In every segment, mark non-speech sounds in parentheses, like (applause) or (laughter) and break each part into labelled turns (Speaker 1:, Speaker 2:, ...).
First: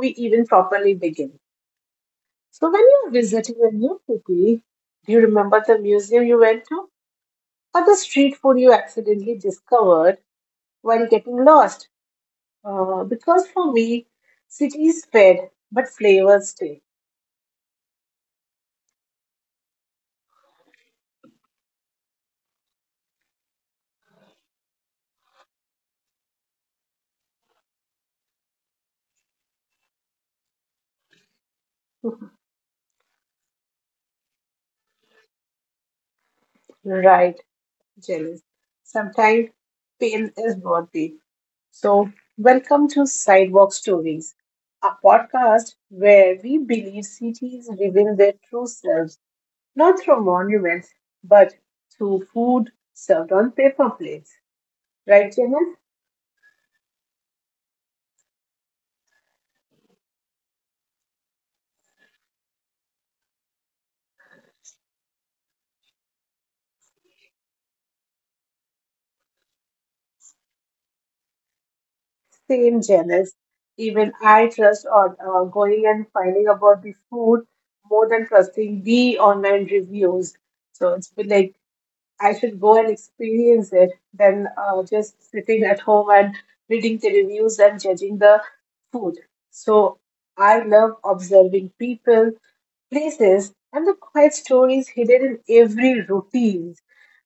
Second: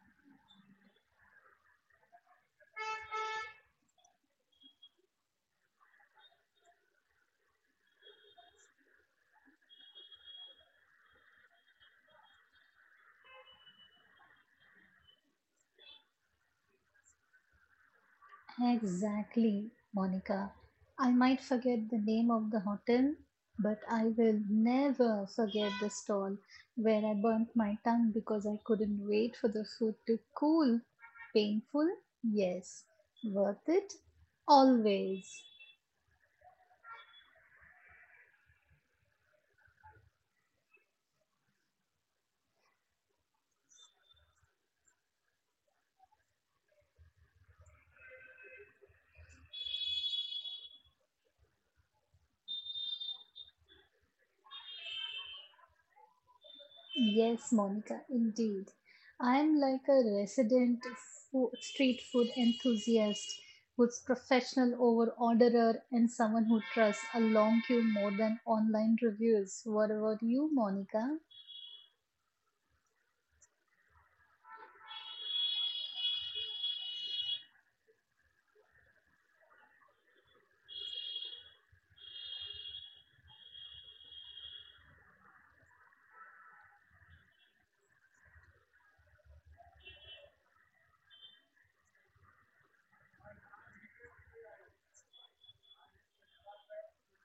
Speaker 1: we even properly begin. So when you're visiting a new city, do you remember the museum you went to or the street food you accidentally discovered while getting lost? Because for me, cities fade but flavors stay.
Speaker 2: Exactly, Monica. I might forget the name of the hotel, but I will never forget the stall where I burnt my tongue because I couldn't wait for the food to cool. Painful? Yes. Worth it? Always.
Speaker 1: Right, Janice. Sometimes pain is worth it. So, welcome to Sidewalk Stories, a podcast where we believe cities reveal their true selves, not through monuments, but through food served on paper plates. Right, Janice?
Speaker 2: Yes, Monica, indeed. I am like a resident street food enthusiast who's professional over orderer and someone who trusts a long queue more than online reviews. What about you, Monica?
Speaker 1: Same, Janice. Even I trust on going and finding about the food more than trusting the online reviews. So, it's been like I should go and experience it than just sitting at home and reading the reviews and judging the food. So I love observing people, places, and the quiet stories hidden in every routine.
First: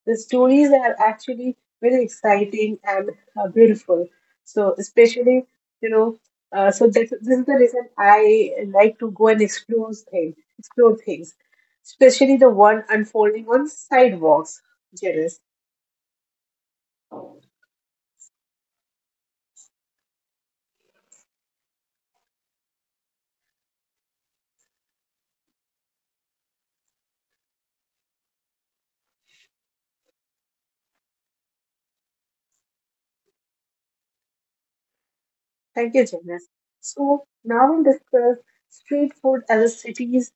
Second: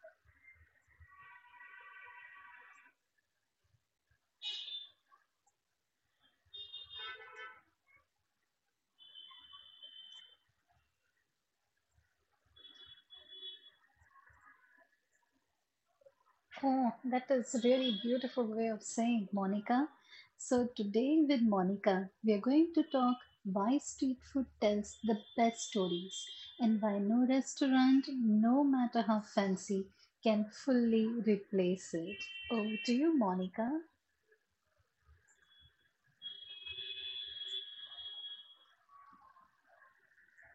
Speaker 1: The stories are actually very exciting and beautiful. So, especially, you know, this is the reason I like to go and explore things, especially the one unfolding on sidewalks. Janice,
Speaker 2: Oh, that is really beautiful way of saying, Monica. So today with Monica, we are going to talk why street food tells the best stories and why no restaurant, no matter how fancy, can fully replace it. Over to you, Monica.
Speaker 1: thank you, Janice. So now we'll discuss street food as a city's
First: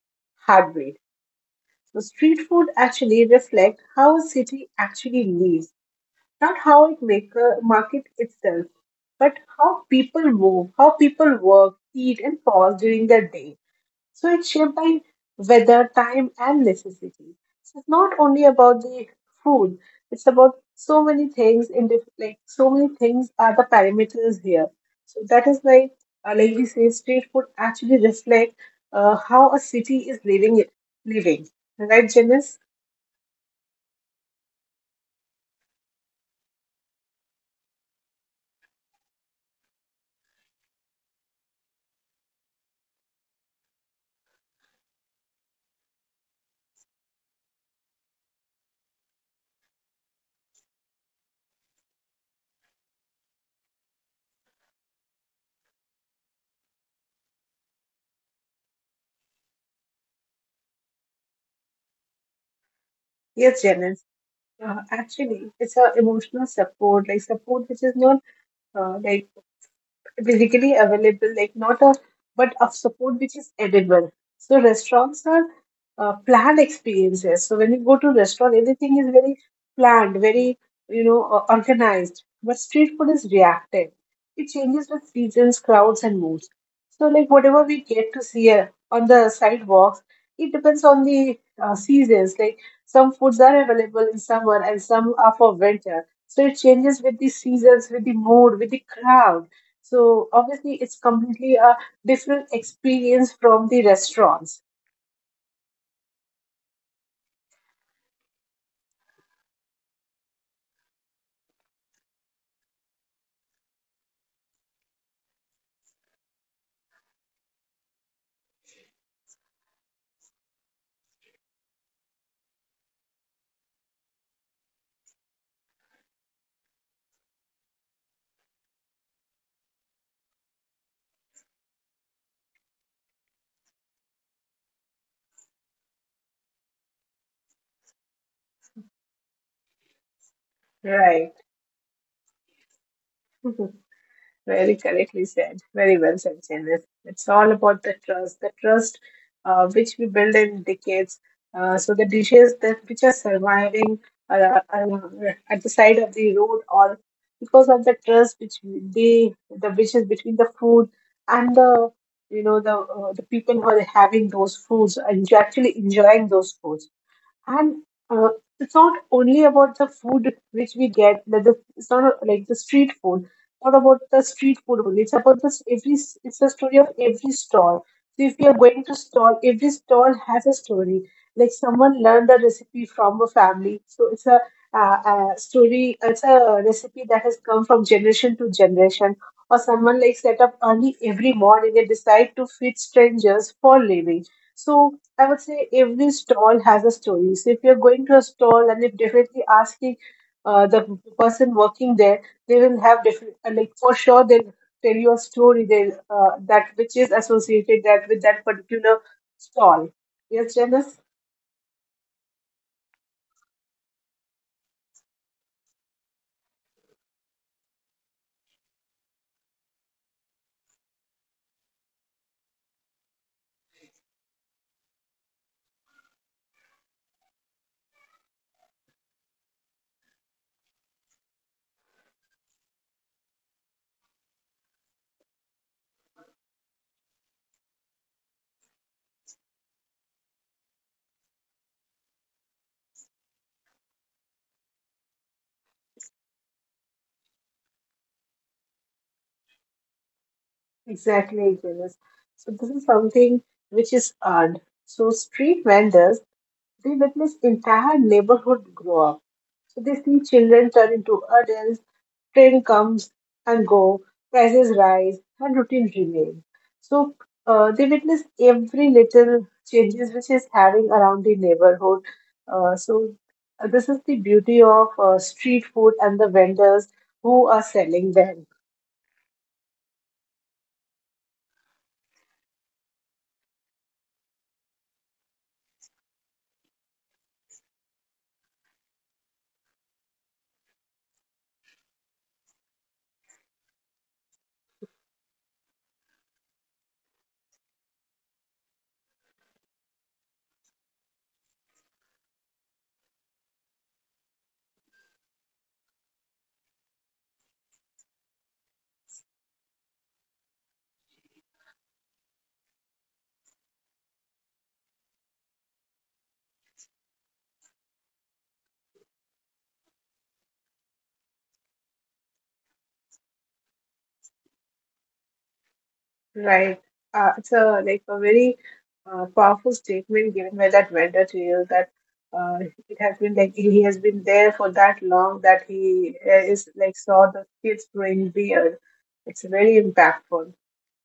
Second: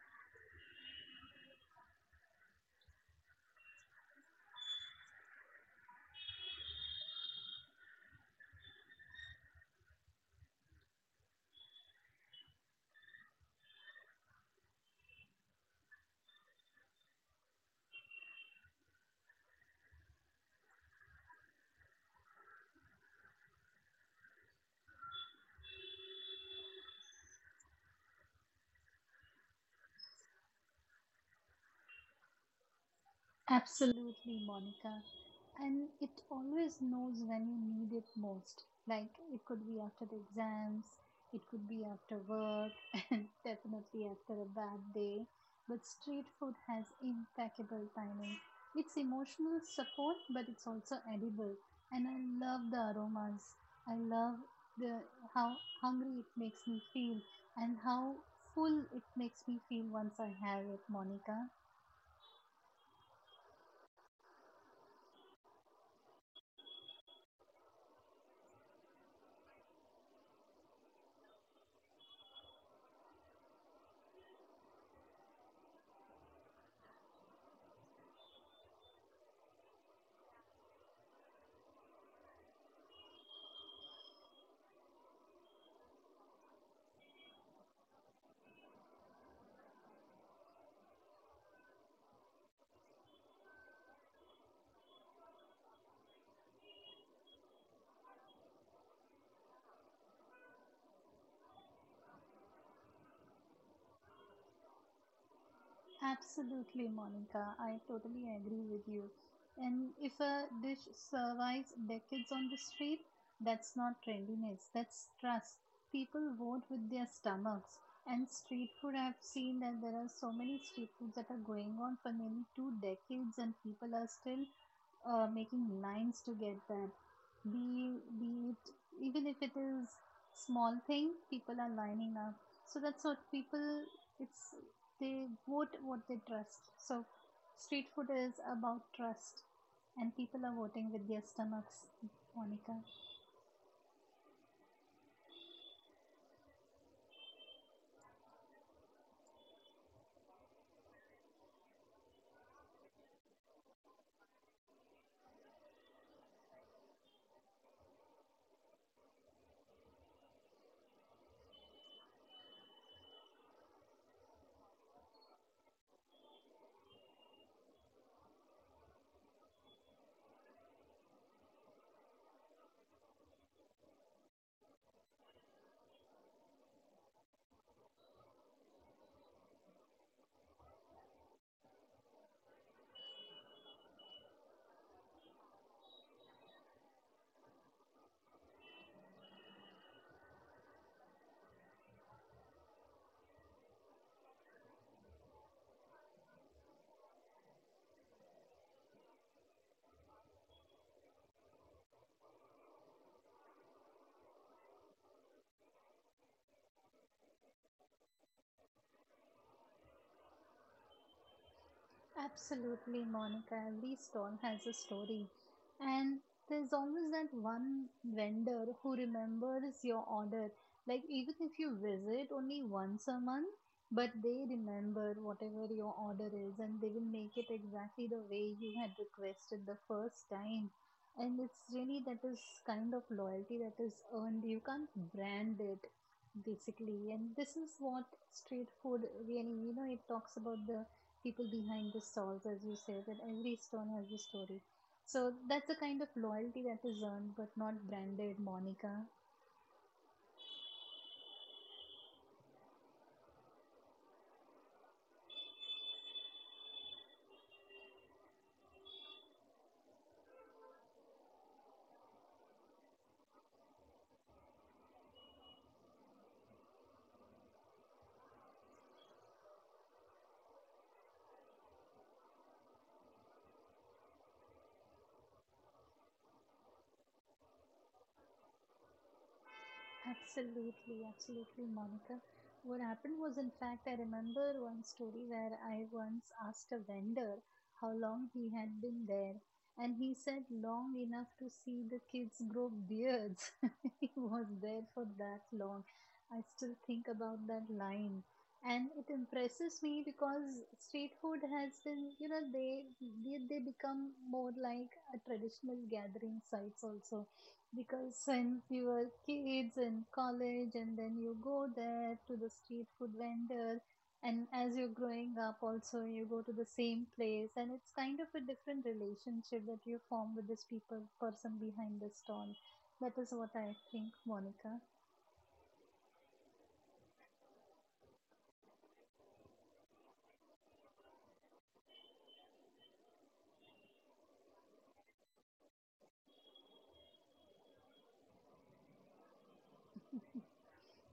Speaker 1: heartbeat. So street food actually reflect how a city actually lives. Not how it make, market itself, but how people move, how people work, eat, and pause during their day. So it's shaped by weather, time, and necessity. So it's not only about the food, it's about so many things in like so many things are the parameters here. So that is why, like we say, street food actually reflect how a city is living it, living. Right, Janice?
Speaker 2: Absolutely, Monica. And it always knows when you need it most. Like it could be after the exams, it could be after work, (laughs) and definitely after a bad day. But street food has impeccable timing. It's emotional support, but it's also edible. And I love the aromas. I love the how hungry it makes me feel and how full it makes me feel once I have it, Monica.
Speaker 1: Yes, Janice. Yeah, actually, it's a emotional support, like support which is not like readily available, like not a but of support which is edible. So restaurants are planned experiences. So when you go to restaurant, everything is very planned, very organized. But street food is reactive. It changes with seasons, crowds, and moods. So like whatever we get to see on the sidewalks, it depends on the seasons. Like some foods are available in summer and some are for winter. So it changes with the seasons, with the mood, with the crowd. So obviously, it's completely a different experience from the restaurants.
Speaker 2: Absolutely, Monica. I totally agree with you. And if a dish survives decades on the street, that's not trendiness, that's trust. People vote with their stomachs. And street food, I've seen that there are so many street foods that are going on for nearly two decades, and people are still making lines to get that. Be, be it, even if it is small thing, people are lining up. So that's what people it's they vote what they trust. So, street food is about trust, and people are voting with their
Speaker 1: Right.
Speaker 2: stomachs, Monica.
Speaker 1: (laughs) Very correctly said. Very well said, Janice. It's all about the trust which we build in decades. So the dishes that which are surviving at the side of the road, or because of the trust which we- they the which is between the food and the the people who are having those foods and actually enjoying those foods. And uh, it's not only about the food which we get, that the, it's not a- like the street food, not about the street food only. It's about it's the story of every stall. So if you are going to stall, every stall has a story. Like someone learned the recipe from a family. So it's a story, it's a recipe that has come from generation to generation. Or someone like set up early every morning and decide to feed strangers for living. So I would say every stall has a story. So if you're going to a stall and if definitely asking the person working there, they will have different, like for sure they'll tell you a story that which is associated that with that particular stall. Yes, Janice?
Speaker 2: Absolutely, Monica. Every stall has a story. And there's always that one vendor who remembers your order. Like, even if you visit only once a month, but they remember whatever your order is and they will make it exactly the way you had requested the first time. And it's really that is kind of loyalty that is earned. You can't brand it basically. And this is what street food really, you know, it talks about the people behind the stalls, as you said, that every stone has a story. So that's a kind of loyalty that is earned but not branded, Monica.
Speaker 1: Exactly, Janice. So this is something which is odd. So street vendors they witness entire neighborhood grow up. So they see children turn into adults, train comes and go, prices rise, and routine remain. So they witness every little changes which is having around the neighborhood. Uh, so this is the beauty of street food and the vendors who are selling them.
Speaker 2: Absolutely, Monica. What happened was, in fact, I remember one story where I once asked a vendor how long he had been there, and he said long enough to see the kids grow beards. (laughs) He was there for that long. I still think about that line. And it impresses me because street food has been, you know, they they become more like a traditional gathering sites also because when you were kids in college, and then you go there to the street food vendor, and as you're growing up, also you go to the same place, and it's kind of a different relationship that you form with this people person behind the stall. That is what I think, Monica.
Speaker 1: Right. It's a like a very powerful statement given by that vendor to you that uh, it has been like he has been there for that long that he is like saw the kids growing beard. It's very impactful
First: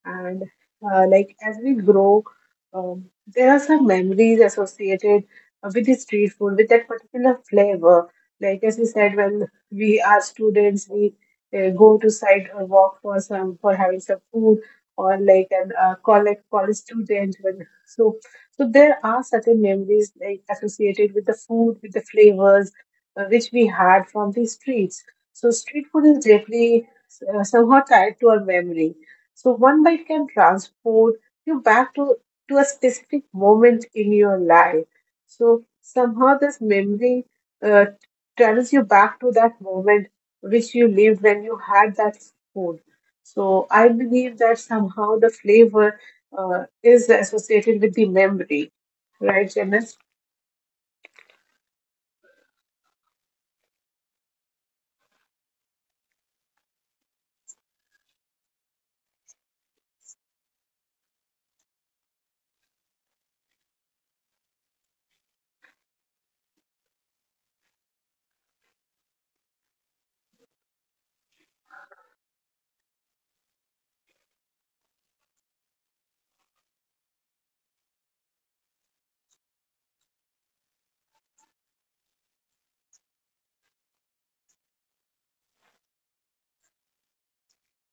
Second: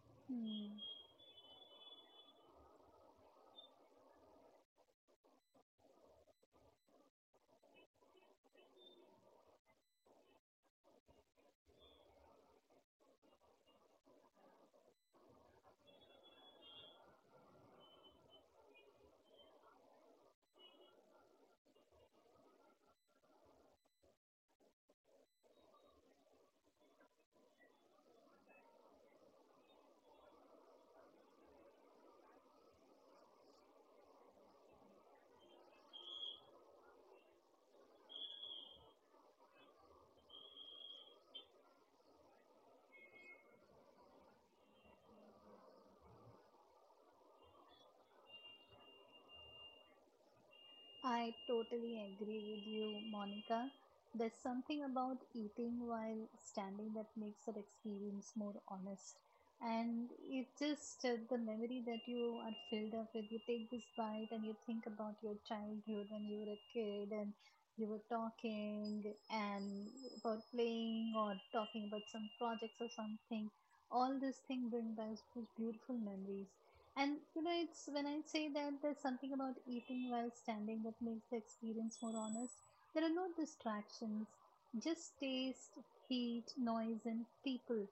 Speaker 1: and
Speaker 2: Hmm.
Speaker 1: like as we grow there are some memories associated with the street food with that particular flavor like as we said when we are students we go to site or walk for some for having some food or like an college student when so there are certain memories like associated with the food with the flavors which we had from the streets. So street food is definitely somehow tied to our memory. So one bite can transport you to a specific moment in your life. So somehow this memory uh, travels you back to that moment which you lived when you had that food. So I believe that somehow the flavor is associated with the memory, right, Janice?
Speaker 2: I totally agree with you, Monica. There's something about eating while standing that makes that experience more honest. And it just the memory that you are filled up with. You take this bite and you think about your childhood when you were a kid and you were talking and about playing or talking about some projects or something. All these things bring back those beautiful memories. And you know, it's when I say that there's something about eating while standing that makes the experience more honest. There are no distractions, just taste, heat, noise, and people.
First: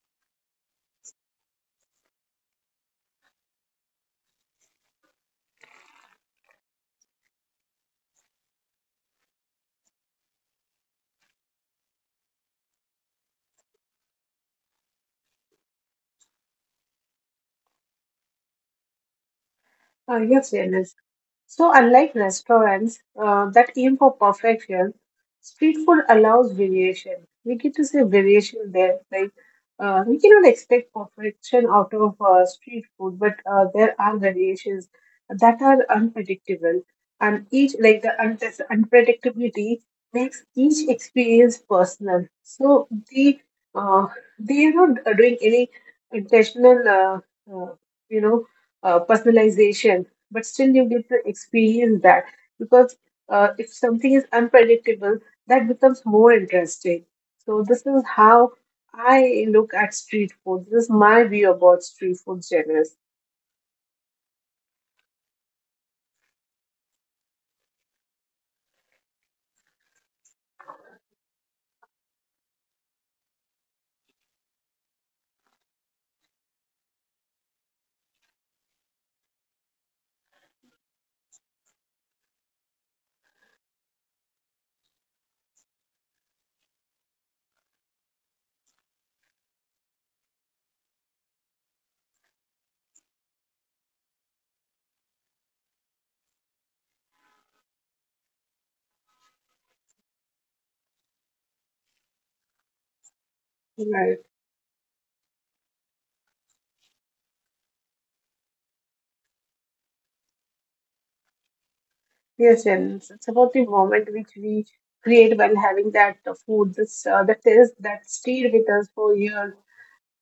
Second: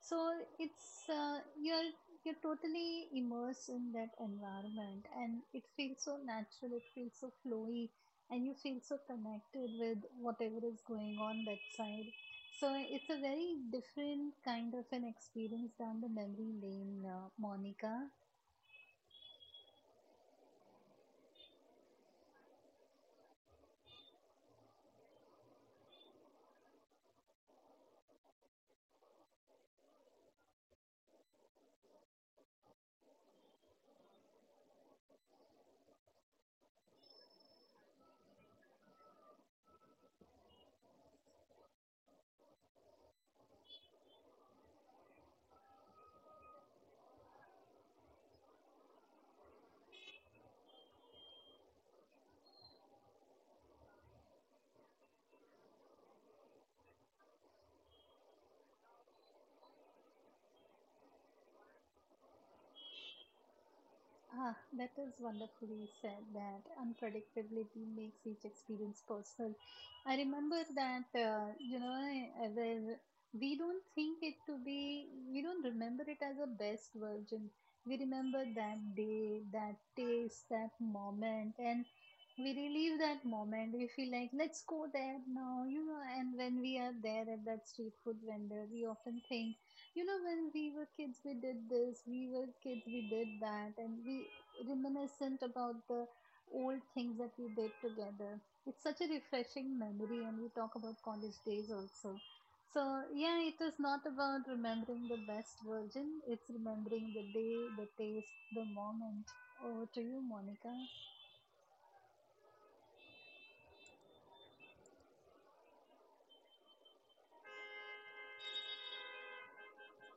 Speaker 2: So it's you're totally immersed in that environment, and it feels so natural. It feels so flowy, and you feel so connected with whatever is going on that side. So it's a very different kind of an experience than the memory lane, Monica.
Speaker 1: Yes, Janice. So, unlike restaurants that aim for perfection, street food allows variation. We get to see variation there. Like we cannot expect perfection out of street food, but there are variations that are unpredictable, and each like this unpredictability makes each experience personal. So uh, they are not doing any intentional, uh, you know, personalization but still you get to experience that because if something is unpredictable, that becomes more interesting. So this is how I look at street food. This is my view about street food, Janice.
Speaker 2: Ah, that is wonderfully said that unpredictability makes each experience personal. I remember that, you know, we don't think it to be, we don't remember it as a best version. We remember that day, that taste, that moment, and we relive that moment. We feel like, let's go there now, you know, and when we are there at that street food vendor, we often think, you know, when we were kids we did this, we were kids we did that, and we reminiscent about the old things that we did together. It's such a refreshing memory, and we talk about college days also. So yeah, it is not
Speaker 1: Right.
Speaker 2: about remembering the best version, it's remembering the day, the taste, the moment. Over to you, Monica.
Speaker 1: Yes, Janice. It's about the moment which we create while having that food, this that is that stayed with us for years.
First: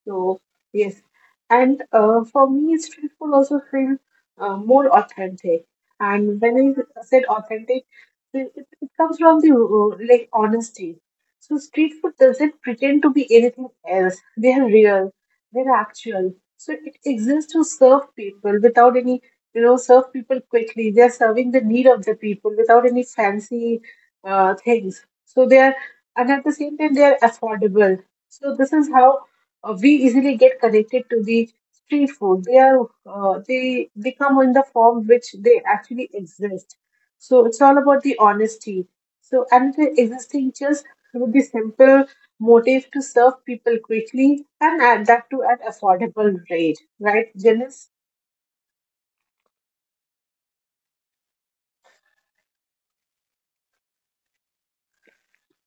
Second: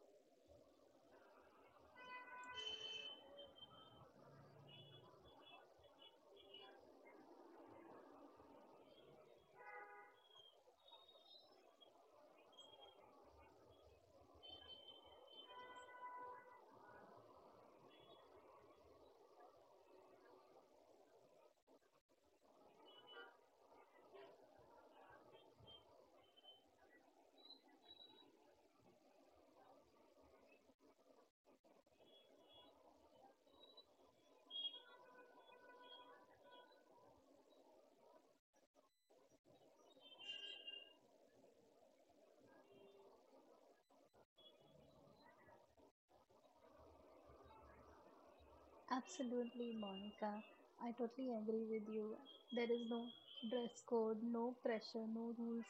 Speaker 1: So yes, and for me, street food also feels more authentic. And when I said authentic, it comes from the like honesty. So street food doesn't pretend to be anything else. They are real. They are actual. So it exists to serve people without any, you know, serve people quickly. They are serving the need of the people without any fancy things. So they are, and at the same time, they are affordable. So this is how we easily get connected to the street food. They are they come in the form which they actually exist. So it's all about the honesty. So and the existing just with the simple motive to serve people quickly and add that to an affordable rate, right, Janice?
Speaker 2: Absolutely, Monica. I totally agree with you. There is no dress code, no pressure, no rules.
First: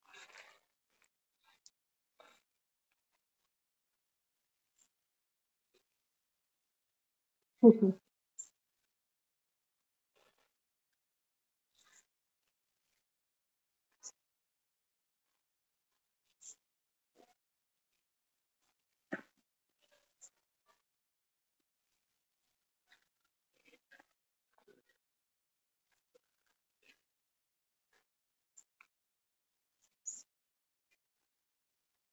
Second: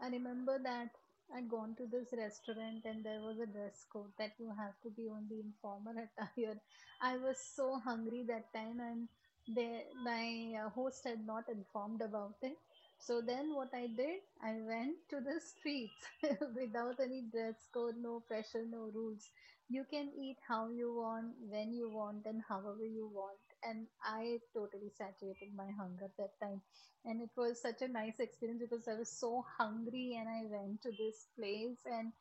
Speaker 2: I remember that I'd gone to this restaurant and there was a dress code that you have to be only in formal (laughs) attire. I was so hungry that time and they, my host had not informed about it. So then what I did, I went to the streets (laughs) without any dress code, no pressure, no rules. You can eat how you want, when you want, and however you want. And I totally saturated my hunger that time. And it was such a nice experience because I was so hungry and I went to this place and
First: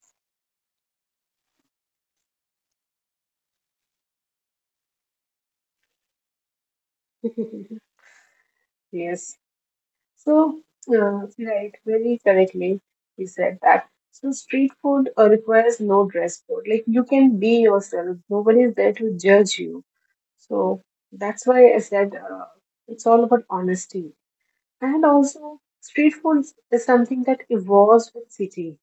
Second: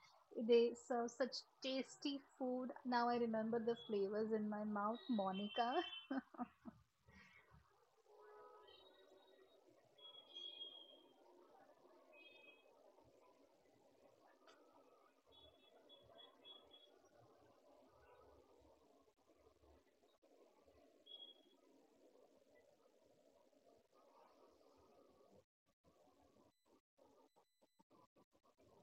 Speaker 2: they serve such tasty food. Now I remember the flavors in my mouth, Monica.
Speaker 1: (laughs) Yes. So, right, very correctly, you said that. So, street food requires no dress code. Like, you can be yourself, nobody is there to judge you. So, that's why I said it's all about honesty. And also, street food is something that evolves with city.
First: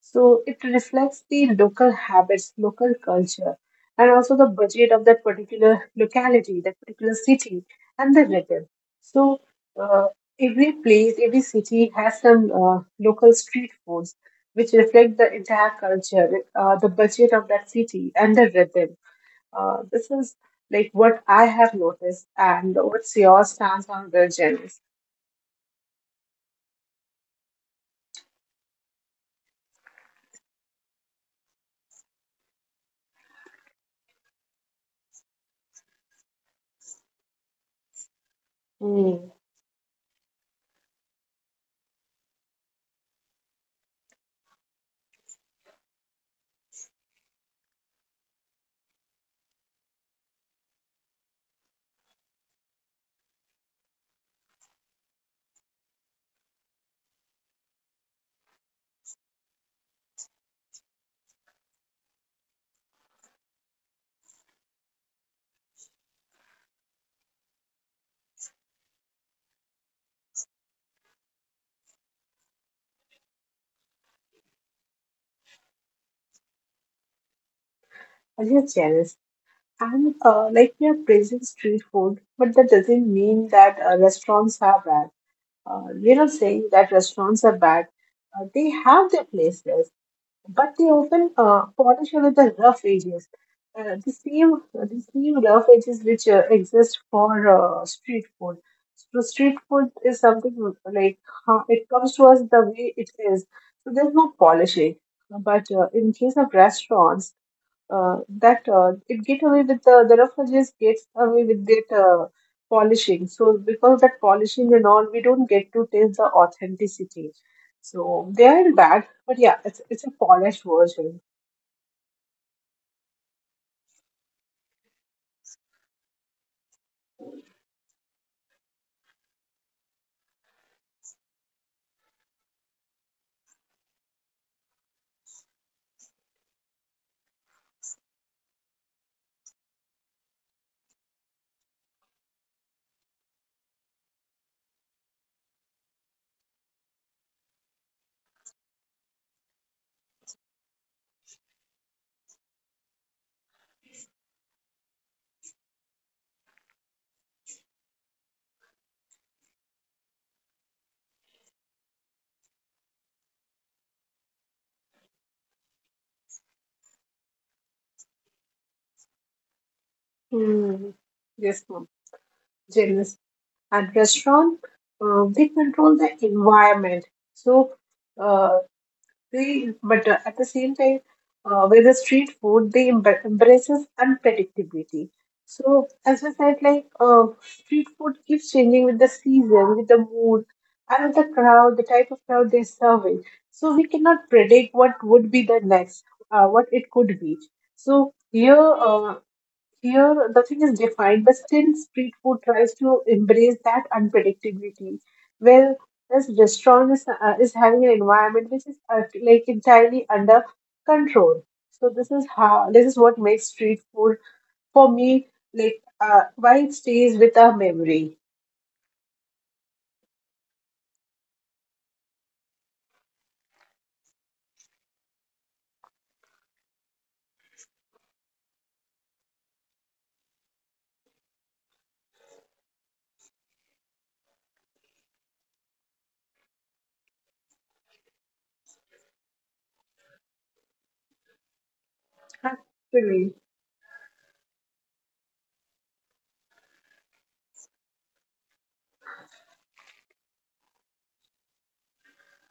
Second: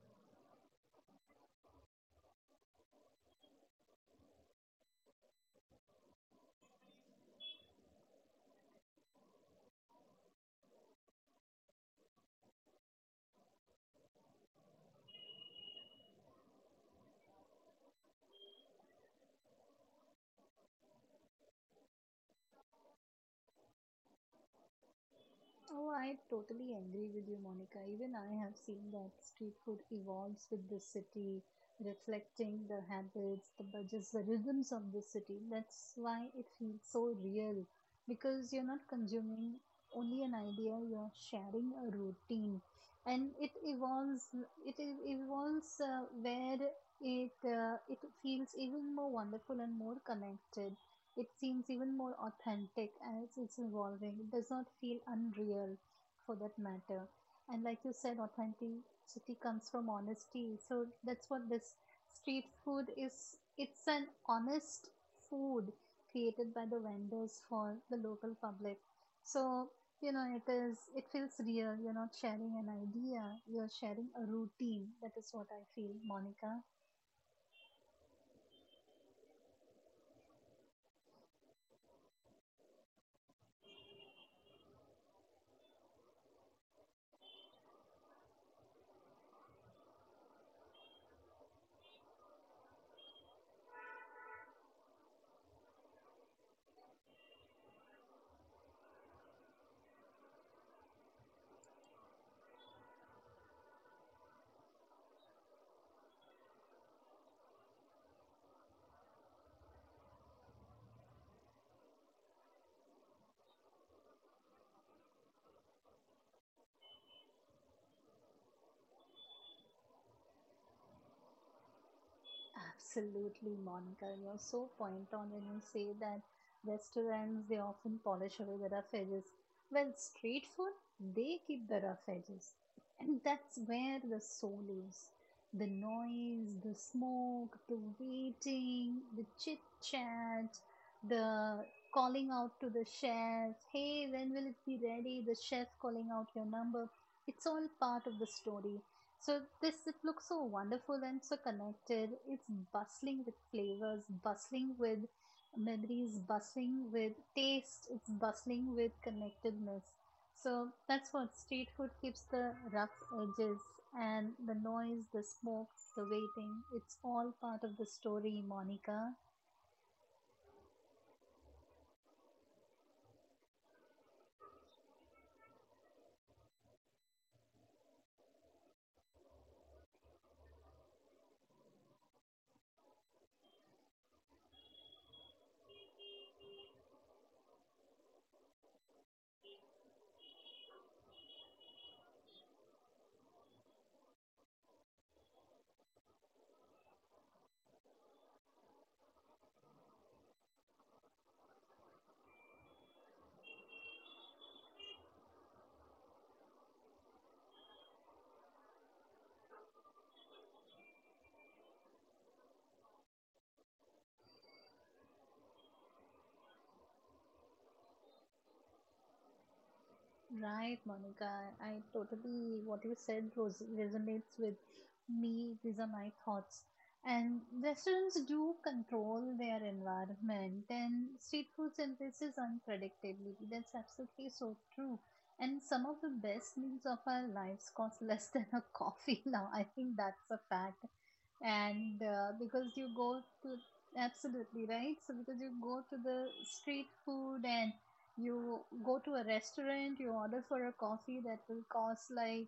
Speaker 1: So it reflects the local habits, local culture, and also the budget of that particular locality, that particular city, and the rhythm. So uh, every place, every city has some local street foods which reflect the entire culture, the budget of that city, and the rhythm. This is like what I have noticed, and what's your stance on the Janice?
Speaker 2: Oh, I totally agree with you, Monica. Even I have seen that street food evolves with the city, reflecting the habits, the budgets, the rhythms of the city. That's why it feels so real because you're not
Speaker 1: Hmm.
Speaker 2: consuming only an idea, you're sharing a routine. And it evolves, evolves where it, it feels even more wonderful and more connected. It seems even more authentic as it's evolving. It does not feel unreal for that matter. And like you said, authenticity comes from honesty. So that's what this street food is. It's an honest food created by the vendors for the local public. So, you know, it is, it feels real. You're not sharing an idea, you're sharing a routine. That is what I feel, Monica.
Speaker 1: Are you Janice? And like we are praising street food, but that doesn't mean that restaurants are bad. We're not saying that restaurants are bad. They have their places, but they often polish over the rough edges. Uh, the same, the same rough edges which exist for street food. So street food is something like it comes to us the way it is. So there's no polishing. But in case of restaurants, that it get away with the refugees gets away with that polishing. So because that polishing and all, we don't get to taste the authenticity. So they are bad, but yeah, it's a polished version.
Speaker 2: Absolutely, Monica. And you're so point on when you say that restaurants they often polish away the rough edges. Well, street food they keep the rough edges, and that's where the soul is. The noise, the smoke, the waiting, the chit chat, the calling out to the chef. Hey, when will it be ready? The chef calling out your number. It's all part of the story. So this it looks so wonderful and so connected. It's bustling with flavors, bustling with memories, bustling with taste. It's bustling with connectedness. So that's what street food keeps the rough edges and the noise, the smoke, the waiting. It's all part of the story, Monica.
Speaker 1: Hmm. Yes, ma'am. Genius. And restaurant, they control the environment. So. Uh, They, but at the same time, with the street food, embraces unpredictability. So, as I said, like street food keeps changing with the season, with the mood, and with the crowd, the type of crowd they're serving. So we cannot predict what would be the next, what it could be. So here, here, nothing is defined, but still, street food tries to embrace that unpredictability. Where this restaurant is having an environment which is like entirely under control. So this is how this is what makes street food for me like why it stays with a memory.
Speaker 2: Right, Monica. I totally, what you said res- resonates with me. These are my thoughts. And restaurants do control their environment, and street food embraces unpredictability. That's absolutely so true. And some of the best meals of our lives cost (laughs) less than a coffee (laughs) now. I think that's a fact. And because you go
Speaker 1: Actually,
Speaker 2: to, absolutely right. So because you go to the street food and you go to a restaurant, you order for a coffee that will cost like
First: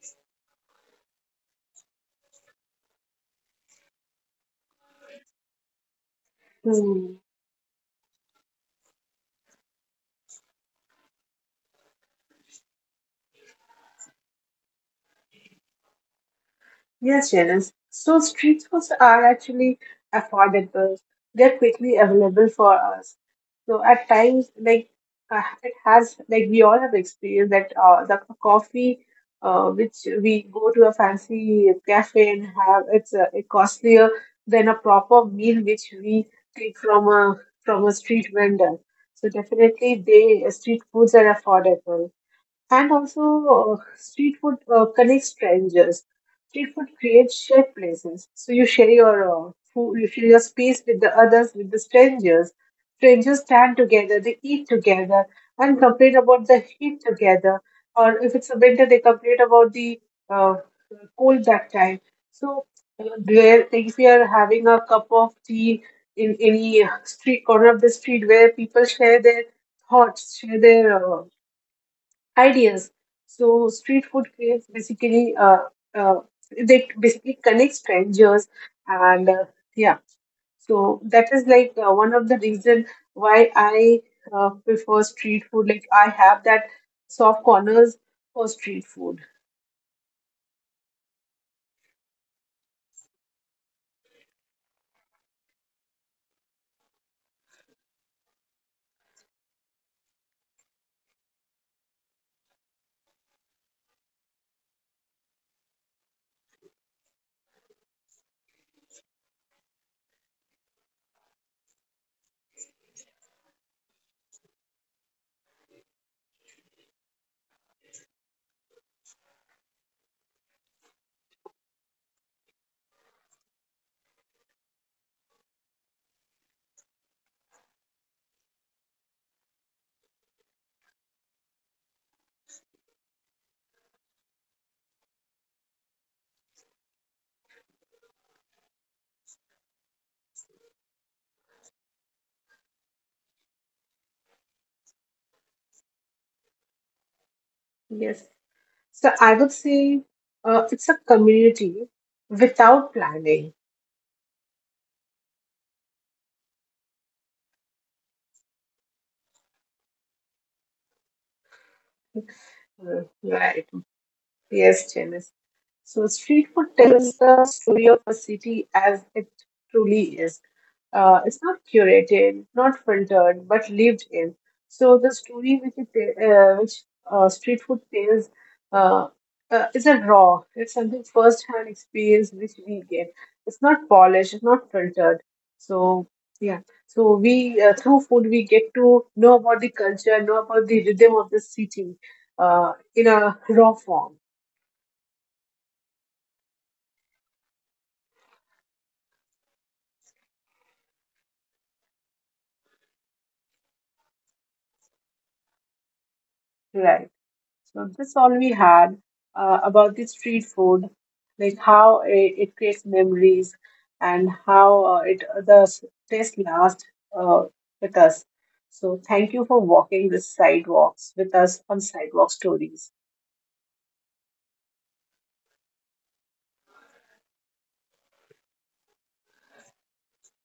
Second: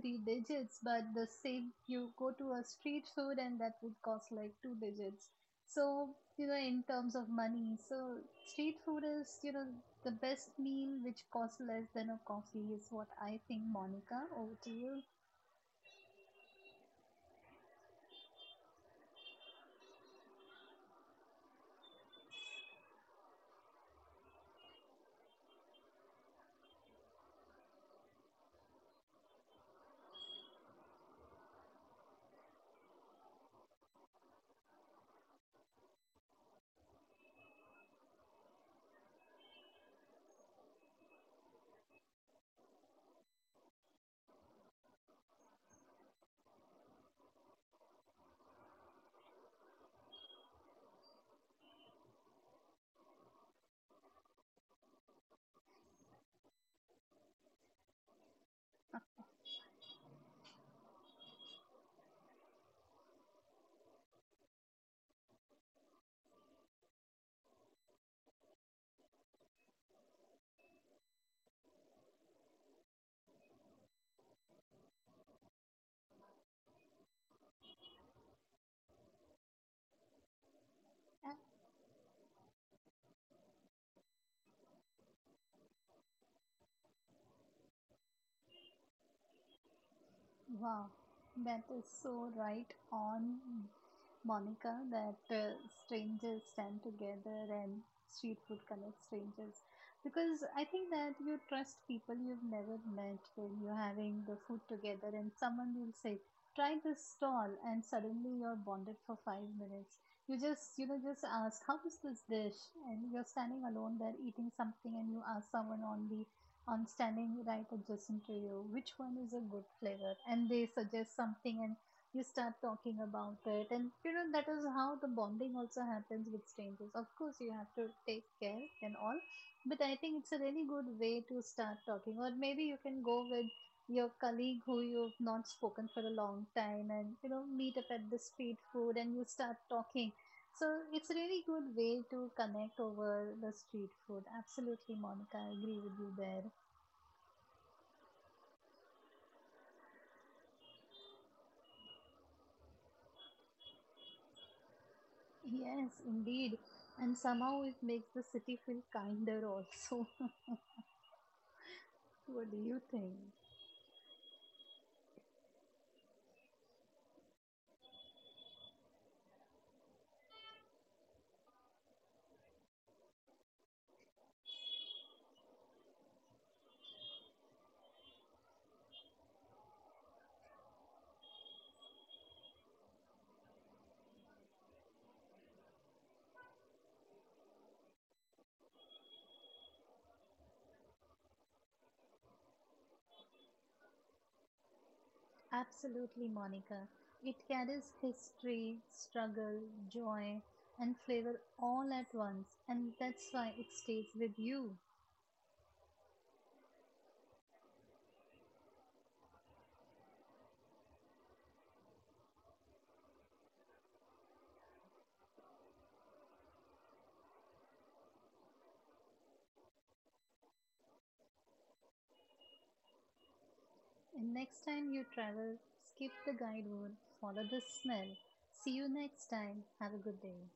Speaker 2: three digits, but the same you go to a street food and that would cost like two digits. So, you know, in terms of money, so street food is, you know, the best meal which costs less than a coffee is what I think, Monica. Over to you.
Speaker 1: yes, Janice. So street foods are actually affordable. They're quickly available for us. So at times, like it has, like we all have experienced that the coffee, which we go to a fancy cafe and have, it's it costlier than a proper meal which we take from a street vendor. So definitely, they street foods are affordable. And also, street food connects strangers. Street food creates shared places. So you share your food, you share your space with the others, with the strangers. Strangers stand together, they eat together, and complain about the heat together. Or if it's a winter, they complain about the uh, cold that time. So where if we are having a cup of tea in any street corner of the street where people share their thoughts, share their ideas. So street food craves basically uh, they basically connect strangers and yeah. So that is like one of the reason why I prefer street food. Like I have that soft corners for street food.
Speaker 2: Wow, that is so right on, Monica, that strangers stand together and street food connects strangers. Because I think that you trust people you've never met when you're having the food together, and someone will say, try this stall, and suddenly you're bonded for 5 minutes. You just, you know, just ask, how is this dish? And you're standing alone there eating something, and you ask someone on the on standing right adjacent to you which one is a good flavor, and they suggest something and you start talking about it. And you know, that is how the bonding also happens with strangers. Of course, you have to take care and all, but I think it's a really good way to start talking. Or maybe you can go with your colleague who you've not spoken for a long time and, you know, meet up at the street food and you start talking. So it's a really good way to connect over the street food. Absolutely, Monica, I agree with you there.
Speaker 1: Yes. So I would say it's a community without planning.
Speaker 2: Yes, indeed. And somehow it makes the city feel kinder also. (laughs) What do you think?
Speaker 1: Right. Yes, Janice. So, street food tells the story of a city as it truly is. It's not curated, not filtered, but lived in. So, the story which street food tells uh, is a raw, it's something first hand experience which we get. It's not polished, it's not filtered. So, yeah. So we through food we get to know about the culture, know about the rhythm of the city in a raw form,
Speaker 2: Absolutely, Monica. It carries history, struggle, joy, and flavor all at once, and that's why it stays with you.
Speaker 1: right? So this all we had about the street food, like how it creates memories and how taste lasts uh, with us. So thank you for walking the sidewalks with us on Sidewalk Stories.
Speaker 2: And next time you travel, skip the guidebook, follow the smell. See you next time. Have a good day.